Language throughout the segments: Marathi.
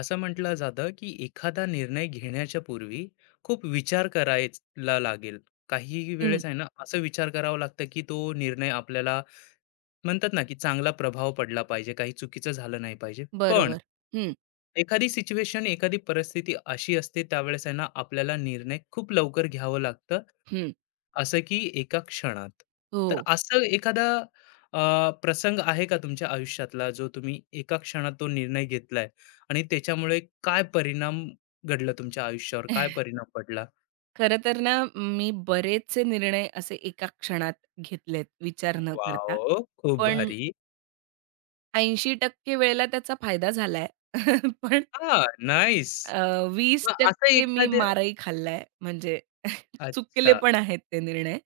असं म्हटलं जातं की एखादा निर्णय घेण्याच्या पूर्वी खूप विचार करायला लागेल. काही हं. वेळेस आहे ना, असं विचार करावा लागतं की तो निर्णय आपल्याला म्हणतात ना, की चांगला प्रभाव पडला पाहिजे, काही चुकीचं झालं नाही पाहिजे. पण बरोबर. हं, एखादी सिच्युएशन, एखादी परिस्थिती अशी असते त्यावेळेस आहे ना, आपल्याला निर्णय खूप लवकर घ्यावं लागतं हं. असं की एका क्षणात. हो. तर असं एखादा अ, प्रसंग आहे का तुमच्या आयुष्यातला जो तुम्ही एका क्षणात तो निर्णय घेतलाय आणि त्याच्यामुळे काय परिणाम घडला तुमच्या आयुष्यावर? काय परिणाम पडला? खरं तर ना, मी बरेचसे निर्णय असे एका क्षणात घेतलेत विचार न करता. वॉव! खूप पण भारी. 80% वेळेला त्याचा फायदा झालाय. पण हां, नाईस. अ, वीस मग असं टक्के मी एखाद्या मारही खाल्लाय. म्हणजे चुकले अच्छा. पण आहेत ते निर्णय.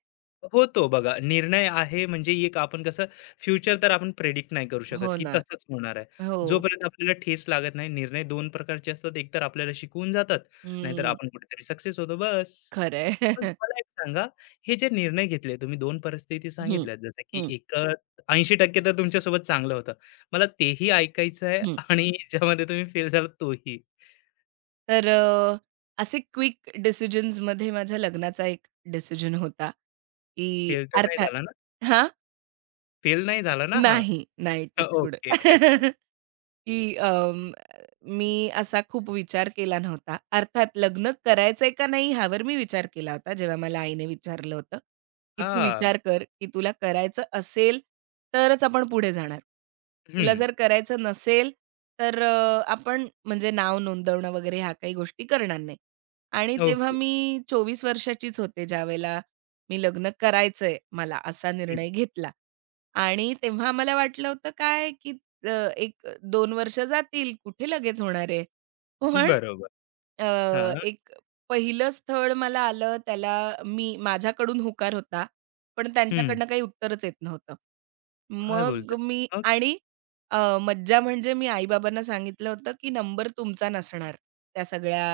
होतो बघा. निर्णय आहे म्हणजे एक आपण कसं फ्युचर तर आपण प्रेडिक्ट नाही करू शकत, हो की ना. तसंच होणार आहे. हो. जोपर्यंत आपल्याला ठेस लागत नाही, निर्णय दोन प्रकारचे असतात. एकतर आपल्याला शिकवून जातात, नाहीतर हं. आपण कुठेतरी सक्सेस होतो बस. खरं पण आहे. मला एक सांगा, हे जे निर्णय घेतले तुम्ही 2 परिस्थिती हं, सांगितल्यात जसं की हं, एक 80% तर तुमच्यासोबत चांगलं होतं. मला तेही ऐकायचं आहे आणि ज्यामध्ये तुम्ही फेल झालात तोही. तर असे क्विक डिसिजन्समध्ये माझ्या लग्नाचा एक डिसिजन होता, की फेल तर नाही अर्थात झाला ना? हां? फेल नाही झाला ना हा? नाही, नाही टच वूड. ओके. की मी असा खूप विचार केला नव्हता. अर्थात लग्न करायचंय का नाही ह्यावर मी विचार केला होता, जेव्हा मला आईने विचारलं होतं, की "तू हां. विचार कर, की तुला करायचं असेल तरच आपण पुढे जाणार. तुला हं. जर करायचं नसेल तर आपण म्हणजे नाव नोंदवणं वगैरे ह्या काही गोष्टी करणार नाही." आणि तेव्हा ओके. मी 24 वर्षाचीच होते ज्यावेळेला मी लग्न करायचंय मला असा निर्णय घेतला. आणि तेव्हा आम्हाला वाटलं होतं काय, की अ, 1-2 वर्ष जातील, कुठे लगेच होणार आहे. पण बरोबर. अ, हां, एक पहिलं स्थळ मला आलं, त्याला मी माझ्याकडून होकार होता, पण हं. त्यांच्याकडनं काही उत्तरच येत नव्हतं. काय मग बोलताय? मी मग? आणि मज्जा म्हणजे मी आई-बाबांना सांगितलं होतं, की नंबर तुमचा नसणार त्या सगळ्या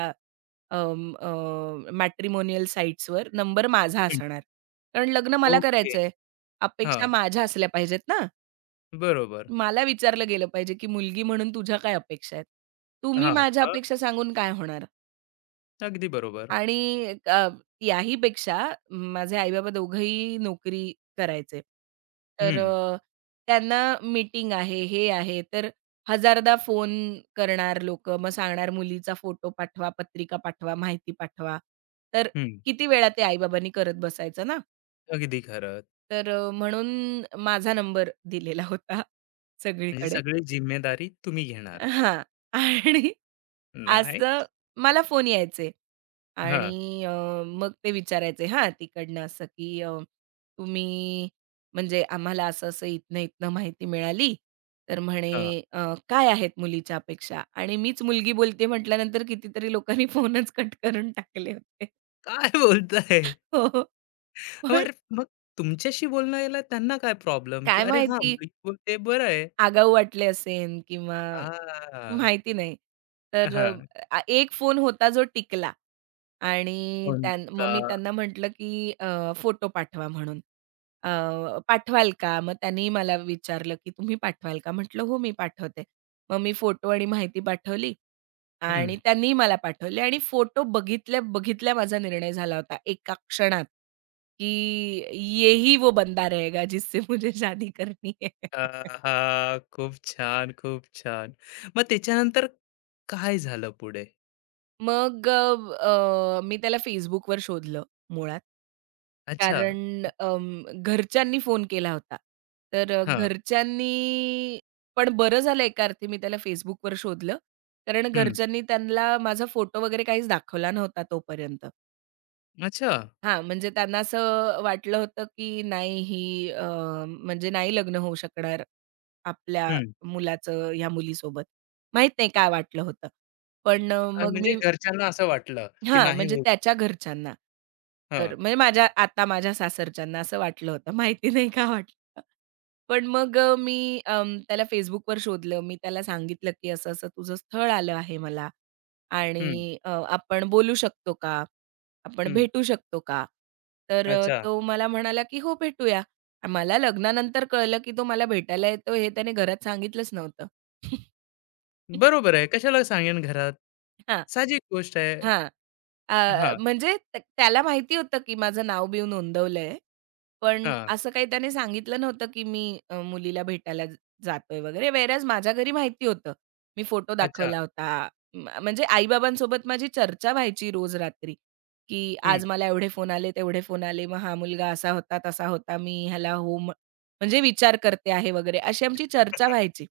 अं, मॅट्रिमोनियल साइट्सवर नंबर माझा हं. असणार. कारण लग्न मला ओके. करायचंय. अपेक्षा हां, माझ्या असल्या पाहिजेत ना. बरोबर. मला विचारलं गेलं पाहिजे, की मुलगी म्हणून तुझ्या काय अपेक्षा आहेत? तुम्ही हां, माझ्या मग? अपेक्षा सांगून काय होणार? अगदी बरोबर. आणि याही पेक्षा माझे आई-बाबा दोघंही नोकरी करायचे. तर हं, त्यांना मीटिंग आहे, हे आहे, तर हजारदा फोन करणार लोक, मग सांगणार मुलीचा फोटो पाठवा, पत्रिका पाठवा, माहिती पाठवा. तर हं. किती वेळा ते आई-बाबांनी करत बसायचं ना. अगदी खरं. तर म्हणून माझा नंबर दिलेला होता म्हणजे सगळीकडे. सगळी जिम्मेदारी तुम्ही घेणार. हां. आणि असं नाईस. मला फोन यायचे हां, आणि मग ते विचारायचे हां, तिकडनं असं, की तुम्ही म्हणजे आम्हाला असं-असं इथनं-इथनं माहिती मिळाली. तर म्हणे हां. काय आहेत मुलीच्या अपेक्षा? आणि मीच मुलगी बोलते म्हटल्यानंतर कितीतरी लोकांनी फोनच कट करून टाकले होते. काय बोलताय? हो, हो. पण बरं मग तुमच्याशी बोलण्याला त्यांना काय प्रॉब्लेम, की काय "अरे हां, माहिती मी बोलते बरं आहे." आगाऊ वाटले असेन किंवा हां, माहिती नाही. तर हां. एक फोन होता जो टिकला आणि कोणता? मग मी त्यांना म्हटलं, की फोटो पाठवा म्हणून. अ, पाठवाल का? मग त्यांनी मला विचारलं, की "तुम्ही पाठवाल का?" म्हटलं, "हो, मी पाठवते." मग मी फोटो आणि माहिती पाठवली हं. आणि त्यांनीही मला पाठवले आणि फोटो बघितल्या, बघितल्या माझा निर्णय झाला होता एका क्षणात, की "ये वो बंदा रहेगा जिससे मुझे शादी करनी है." आहा! खूप छान, खूप छान. मग त्याच्यानंतर काय झालं पुढे? मग अ, अ, मी त्याला Facebookवर शोधलं मुळात. अच्छा. कारण घरच्यांनी फोन केला होता. तर अ, हां. घरच्यांनी पण बरं झालं एका अर्थी मी त्याला Facebookवर शोधलं. कारण हं. घरच्यांनी त्यांना माझा फोटो वगैरे काहीच दाखवला नव्हता तोपर्यंत. अच्छा. हां, म्हणजे त्यांना असं वाटलं होतं, की नाही ही म्हणजे नाही लग्न होऊ शकणार आपल्या हं. मुलाचं ह्या मुलीसोबत. माहीत नाही काय वाटलं होतं. पण मग म्हणजे मी घरच्यांना असं वाटलं, की हां, नाही म्हणजे होत. त्याच्या घरच्यांना. तर हां. म्हणजे माझ्या सासरच्यांना असं वाटलं होतं, माहिती नाही का वाटलं. पण मग मी त्याला Facebookवर शोधलं. मी त्याला सांगितलं, की असं-असं तुझं स्थळ आलं आहे मला हं, आणि आपण बोलू शकतो का? आपण हं. भेटू शकतो का? तर अच्छा. तो मला म्हणाला, की "हो, भेटूया." मला लग्नानंतर कळलं, की तो मला भेटायला येतो हे त्याने घरात सांगितलंच नव्हतं. बरोबर आहे. कशाला सांगेन घरात. हां. साहजिक गोष्ट आहे. हां. हां, म्हणजे त्याला माहिती होतं, की माझं नाव-बीव नोंदवलंय. पण हां. असं काही त्याने सांगितलं नव्हतं, की मी मुलीला भेटायला जातोय वगैरे. व्हेअरएज माझ्या घरी माहिती होतं. मी फोटो अच्छा. दाखवला होता. म्हणजे आई-बाबांसोबत माझी चर्चा व्हायची रोज रात्री, की हं. आज मला एवढे फोन आले, तेवढे फोन आले. मग हा मुलगा असा होता, तसा होता. मी ह्याला हो म्हणजे विचार करते आहे वगैरे अशी आमची चर्चा हां. व्हायची.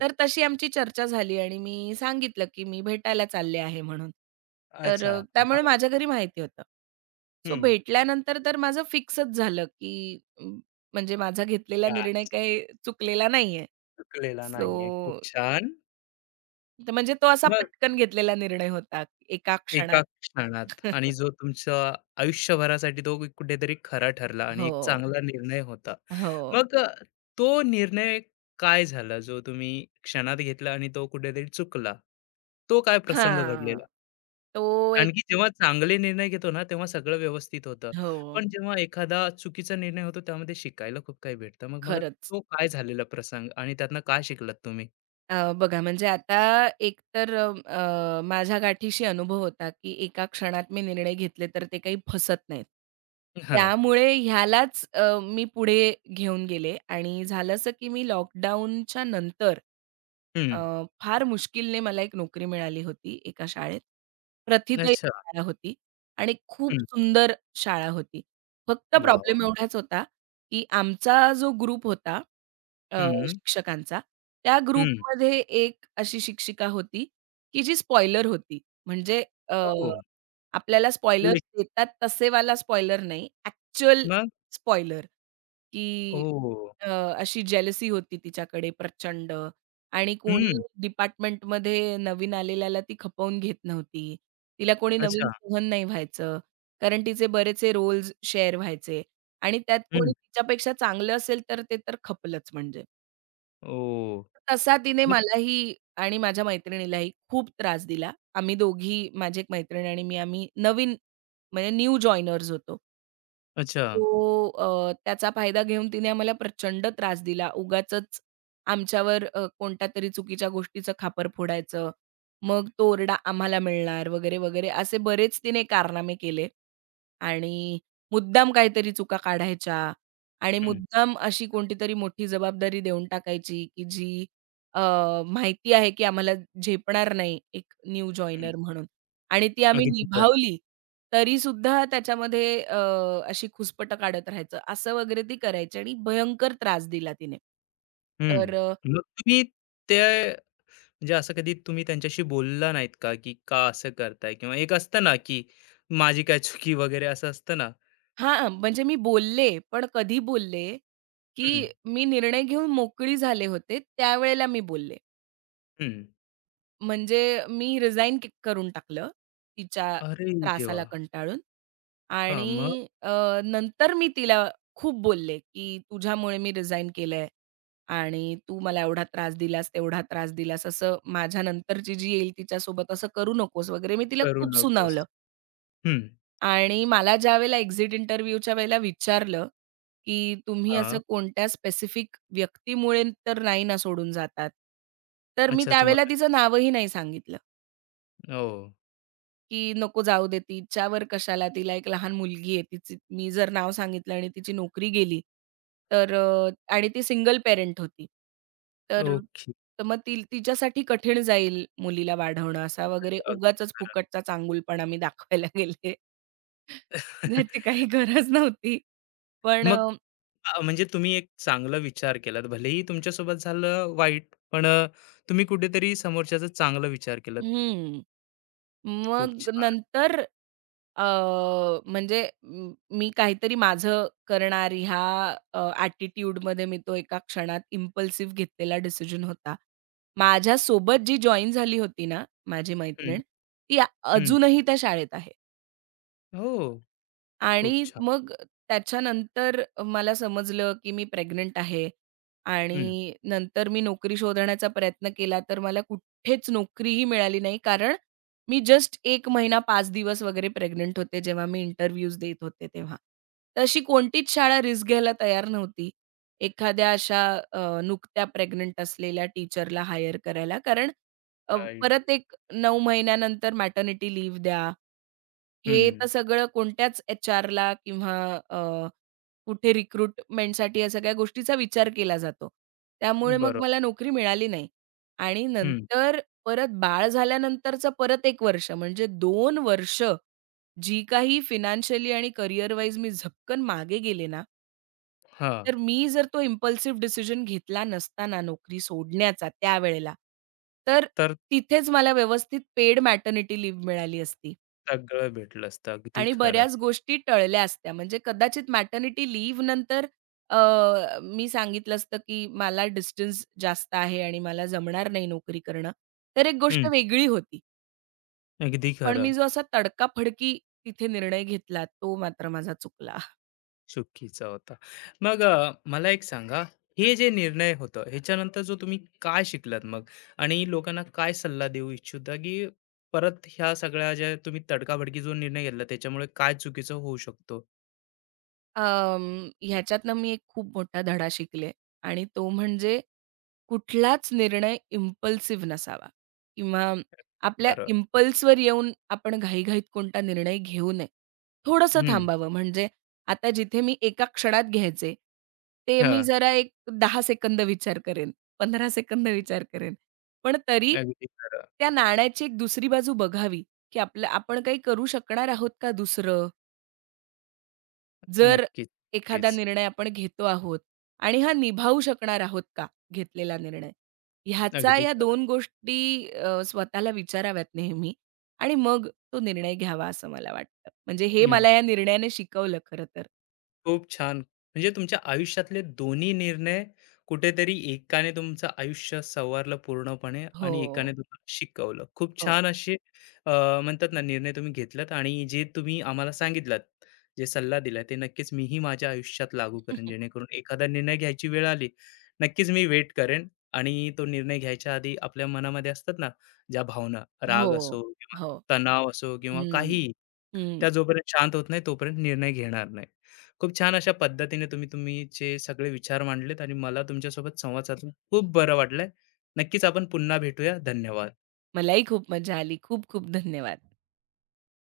तर तशी आमची चर्चा झाली आणि मी सांगितलं, की मी भेटायला चालले आहे म्हणून. तर अच्छा. त्यामुळे मग? माझ्या घरी माहिती होतं. सो हं. भेटल्यानंतर तर माझं फिक्सच झालं, की म्हणजे माझा घेतलेला काच निर्णय काही चुकलेला नाहीये. चुकलेला नाहीये. खूप सो छान. तर म्हणजे तो असा मग पटकन घेतलेला निर्णय होता एका एका क्षणात. क्षणात आणि जो तुमच्या आयुष्यभरासाठी तो कुठेतरी खरा ठरला आणि एक हो, चांगला निर्णय होता. हो. मग तो निर्णय काय झाला जो तुम्ही क्षणात घेतला आणि तो कुठेतरी चुकला? तो काय प्रसंग हां. घडलेला? तो कारण एक की जेव्हा चांगले निर्णय घेतो ना, तेव्हा सगळं व्यवस्थित होतं. हो, पण जेव्हा एखादा चुकीचा निर्णय होतो त्यामध्ये शिकायला खूप काही भेटतं. मग मला खरंच. तो काय झालेला प्रसंग आणि त्यातनं काय शिकलात तुम्ही? बघा म्हणजे आता एकतर अ, अ, माझ्या गाठीशी अनुभव होता, की एका क्षणात मी निर्णय घेतले तर ते काही फसत नाहीत. हां. त्यामुळे ह्यालाच मी पुढे घेऊन गेले आणि झालं असं, की मी लॉकडाऊनच्या नंतर हं. फार मुश्किलने मला एक नोकरी मिळाली होती एका शाळेत. प्रथितही अच्छा. शाळा होती आणि खूप हं. सुंदर शाळा होती. फक्त वाह! प्रॉब्लेम वाह! एवढाच होता, की आमचा जो ग्रुप होता अ, हं. शिक्षकांचा, त्या हं. ग्रुपमध्ये एक अशी शिक्षिका होती, की जी स्पॉइलर होती. म्हणजे अ, हो. आपल्याला स्पॉइलर्स देतात तसेवाला स्पॉइलर नाही, ॲक्चुअल मग? स्पॉइलर, की ओह! अ, अशी जेलसी होती तिच्याकडे प्रचंड. आणि कोणी हं. डिपार्टमेंटमध्ये नवीन आलेल्याला ती खपवून घेत नव्हती. तिला कोणी नवीन अच्छा. सहन नाही व्हायचं. कारण तिचे बरेचसे रोल्स शेअर व्हायचे आणि त्यात हं. कोणी तिच्यापेक्षा चांगलं असेल तर ते तर खपलंच म्हणजे. ओह! तसा तिने मग? मलाही आणि माझ्या मैत्रिणीलाही खूप त्रास दिला. आम्ही दोघी माझी एक मैत्रीण आणि मी आम्ही नवीन म्हणजे न्यू जॉइनर्स होतो. अच्छा. तो त्याचा फायदा घेऊन तिने आम्हाला प्रचंड त्रास दिला. उगाचच आमच्यावर कोणत्या तरी चुकीच्या गोष्टीचं खापर फोडायचं. मग तो ओरडा आम्हाला मिळणार वगैरे, वगैरे असे बरेच तिने कारनामे केले. आणि मुद्दाम काहीतरी चुका काढायच्या आणि हं, मुद्दाम अशी कोणतीतरी मोठी जबाबदारी देऊन टाकायची, की जी अ, माहिती आहे, की आम्हाला झेपणार नाही एक न्यू हं. जॉइनर म्हणून आणि ती आम्ही अगदी खरं. निभावली. तरीसुद्धा त्याच्यामध्ये अशी खुसपटं काढत राहायचं, असं वगैरे ती करायची आणि भयंकर त्रास दिला तिने. हं. तर मग तुम्ही ते म्हणजे असं कधी तुम्ही त्यांच्याशी बोलला नाहीत का, की का असं करताय? किंवा एक असतं ना, की माझी काय चुकी वगैरे असं असतं ना? हां, म्हणजे मी बोलले, पण कधी बोलले, हं, की मी निर्णय घेऊन मोकळी झाले होते, त्यावेळेला मी बोलले. हं. म्हणजे मी रिझाइन करून टाकलं, तिच्या अरे देवा! त्रासाला कंटाळून हां, मग आणि नंतर मी तिला खूप बोलले, की "तुझ्यामुळे मी रिझाइन केलंय आणि तू मला एवढा त्रास दिलास, तेवढा त्रास दिलास, असं माझ्यानंतरची जी येईल तिच्यासोबत असं करू नकोस" वगैरे मी तिला करू खूप नकोस. सुनावलं हं. आणि मला ज्यावेळेला एक्झिट इंटरव्ह्यूच्या वेळेला विचारलं, की "तुम्ही हां. असं कोणत्या स्पेसिफिक व्यक्तीमुळे तर नाही ना सोडून जातात?" तर मी अच्छा त्यावेळेला तुम्हाला तिचं नावही नाही सांगितलं. ओह! की "नको जाऊ दे तिच्यावर कशाला, तिला एक लहान मुलगी आहे, तिचं मी जर नाव सांगितलं आणि तिची नोकरी गेली तर आणि ती सिंगल पेरेंट होती. तर ओके. तर मग ती तिच्यासाठी कठीण जाईल मुलीला वाढवणं." असा वगैरे उगाचच फुकटचा चांगुलपणा मी दाखवायला गेले. ज्याची काही गरज नव्हती. पण मग म्हणजे तुम्ही एक चांगला विचार केलात. भलेही तुमच्यासोबत झालं वाईट, पण तुम्ही कुठेतरी समोरच्याचा चांगला विचार केलात. हं. खूप मग छान. नंतर अ, म्हणजे मी काहीतरी माझं करणार ह्या ॲटिट्यूडमध्ये मी तो एका क्षणात इम्पल्सिव्ह घेतलेला डिसिजन होता. माझ्यासोबत जी जॉइन झाली होती ना, माझी हं, मैत्रीण, ती आ- हं. अजूनही त्या शाळेत आहे. हो, खूप आणि छान. मग त्याच्यानंतर मला समजलं, की मी प्रेग्नंट आहे हं, आणि नंतर मी नोकरी शोधण्याचा प्रयत्न केला, तर मला कुठेच नोकरीही मिळाली नाही. कारण मी जस्ट एक महिना 5 दिवस वगैरे प्रेग्नंट होते, जेव्हा मी इंटरव्ह्यूज देत होते तेव्हा. तर अशी कोणतीच शाळा रिस्क घ्यायला तयार नव्हती, एखाद्या अशा नुकत्या प्रेग्नंट असलेल्या टीचरला हायर करायला. कारण अ, राईट. परत एक 9 महिन्यानंतर मॅटर्निटी लीव्ह द्या. हे हं, तर सगळं कोणत्याच एचआरला किंवा अ, कुठे रिक्रुटमेंटसाठी या सगळ्या गोष्टीचा विचार केला जातो. त्यामुळे मग बरोबर. मला नोकरी मिळाली नाही आणि हं, नंतर परत बाळ झाल्यानंतरचं परत एक वर्ष म्हणजे दोन वर्ष जी काही फायनान्शियली आणि करियर वाईज मी झपकन मागे गेले ना हां. तर मी जर तो इम्पल्सिव्ह डिसिजन घेतला नसता ना नोकरी सोडण्याचा त्यावेळेला, तर तर तिथेच मला व्यवस्थित पेड मॅटर्निटी लीव्ह मिळाली असती. सगळं भेटलं असतं. अगदी आणि खरं. बऱ्याच गोष्टी टळल्या असत्या. म्हणजे कदाचित मॅटर्निटी लीव्ह नंतर अ, मी सांगितलं असतं, की मला डिस्टन्स जास्त आहे आणि मला जमणार नाही नोकरी करणं, तर एक गोष्ट हं, वेगळी होती. अगदी पण खरं. मी जो असा तडकाफडकी तिथे निर्णय घेतला, तो मात्र माझा चुकला. चुकीचा होता. मग मला एक सांगा, हे जे निर्णय होतं, ह्याच्यानंतर जो तुम्ही काय शिकलात मग? आणि लोकांना काय सल्ला देऊ इच्छिता, की परत ह्या सगळ्या ज्या तुम्ही तडकाफडकी जो निर्णय घेतला, त्याच्यामुळे काय चुकीचं होऊ शकतो? अं, ह्याच्यातनं मी एक खूप मोठा धडा शिकले आणि तो म्हणजे कुठलाच निर्णय इम्पल्सिव्ह नसावा किंवा अगदी आपल्या खरं. इम्पल्सवर येऊन आपण घाईघाईत कोणता निर्णय घेऊ नये. थोडंसं हं. थांबावं म्हणजे आता जिथे मी एका क्षणात घ्यायचे, ते मी हां. जरा एक 10 सेकंद विचार करेन, 15 सेकंद विचार करेन. पण तरी अगदी खरं. त्या नाण्याची एक दुसरी बाजू बघावी, की आपलं आपण काही करू शकणार आहोत का दुसरं? जर नक्कीच, एखादा नक्कीच. निर्णय आपण घेतो आहोत आणि हा निभावू शकणार आहोत का घेतलेला निर्णय? ह्याचा अगदी या खरं. दोन गोष्टी स्वतःला विचाराव्यात नेहमी आणि मग तो निर्णय घ्यावा असं मला वाटतं. म्हणजे हे मला या निर्णयाने शिकवलं खरं तर. खूप छान. म्हणजे तुमच्या आयुष्यातले दोन्ही निर्णय कुठेतरी एकाने तुमचं आयुष्य संवारलं पूर्णपणे हो, आणि एकाने तुम्हाला शिकवलं. खूप हो. छान असे अ, म्हणतात ना निर्णय तुम्ही घेतलात आणि जे तुम्ही आम्हाला सांगितलात, जे सल्ला दिला ते नक्कीच मीही माझ्या आयुष्यात लागू करेन. जेणेकरून एखादा निर्णय घ्यायची वेळ आली, नक्कीच मी वेट करेन आणि तो निर्णय घ्यायच्या आधी आपल्या मनामध्ये असतात ना, ज्या भावना हो, राग असो किंवा हो. तणाव असो किंवा हं, काहीही हं. त्या जोपर्यंत शांत होत नाही, तोपर्यंत निर्णय घेणार नाही. खूप छान अशा पद्धतीने तुम्ही तुमचे सगळे विचार मांडलेत आणि मला तुमच्यासोबत संवाद साधून खूप बरं वाटलंय. नक्कीच आपण पुन्हा भेटूया. धन्यवाद. मलाही खूप मजा आली. खूप खूप धन्यवाद.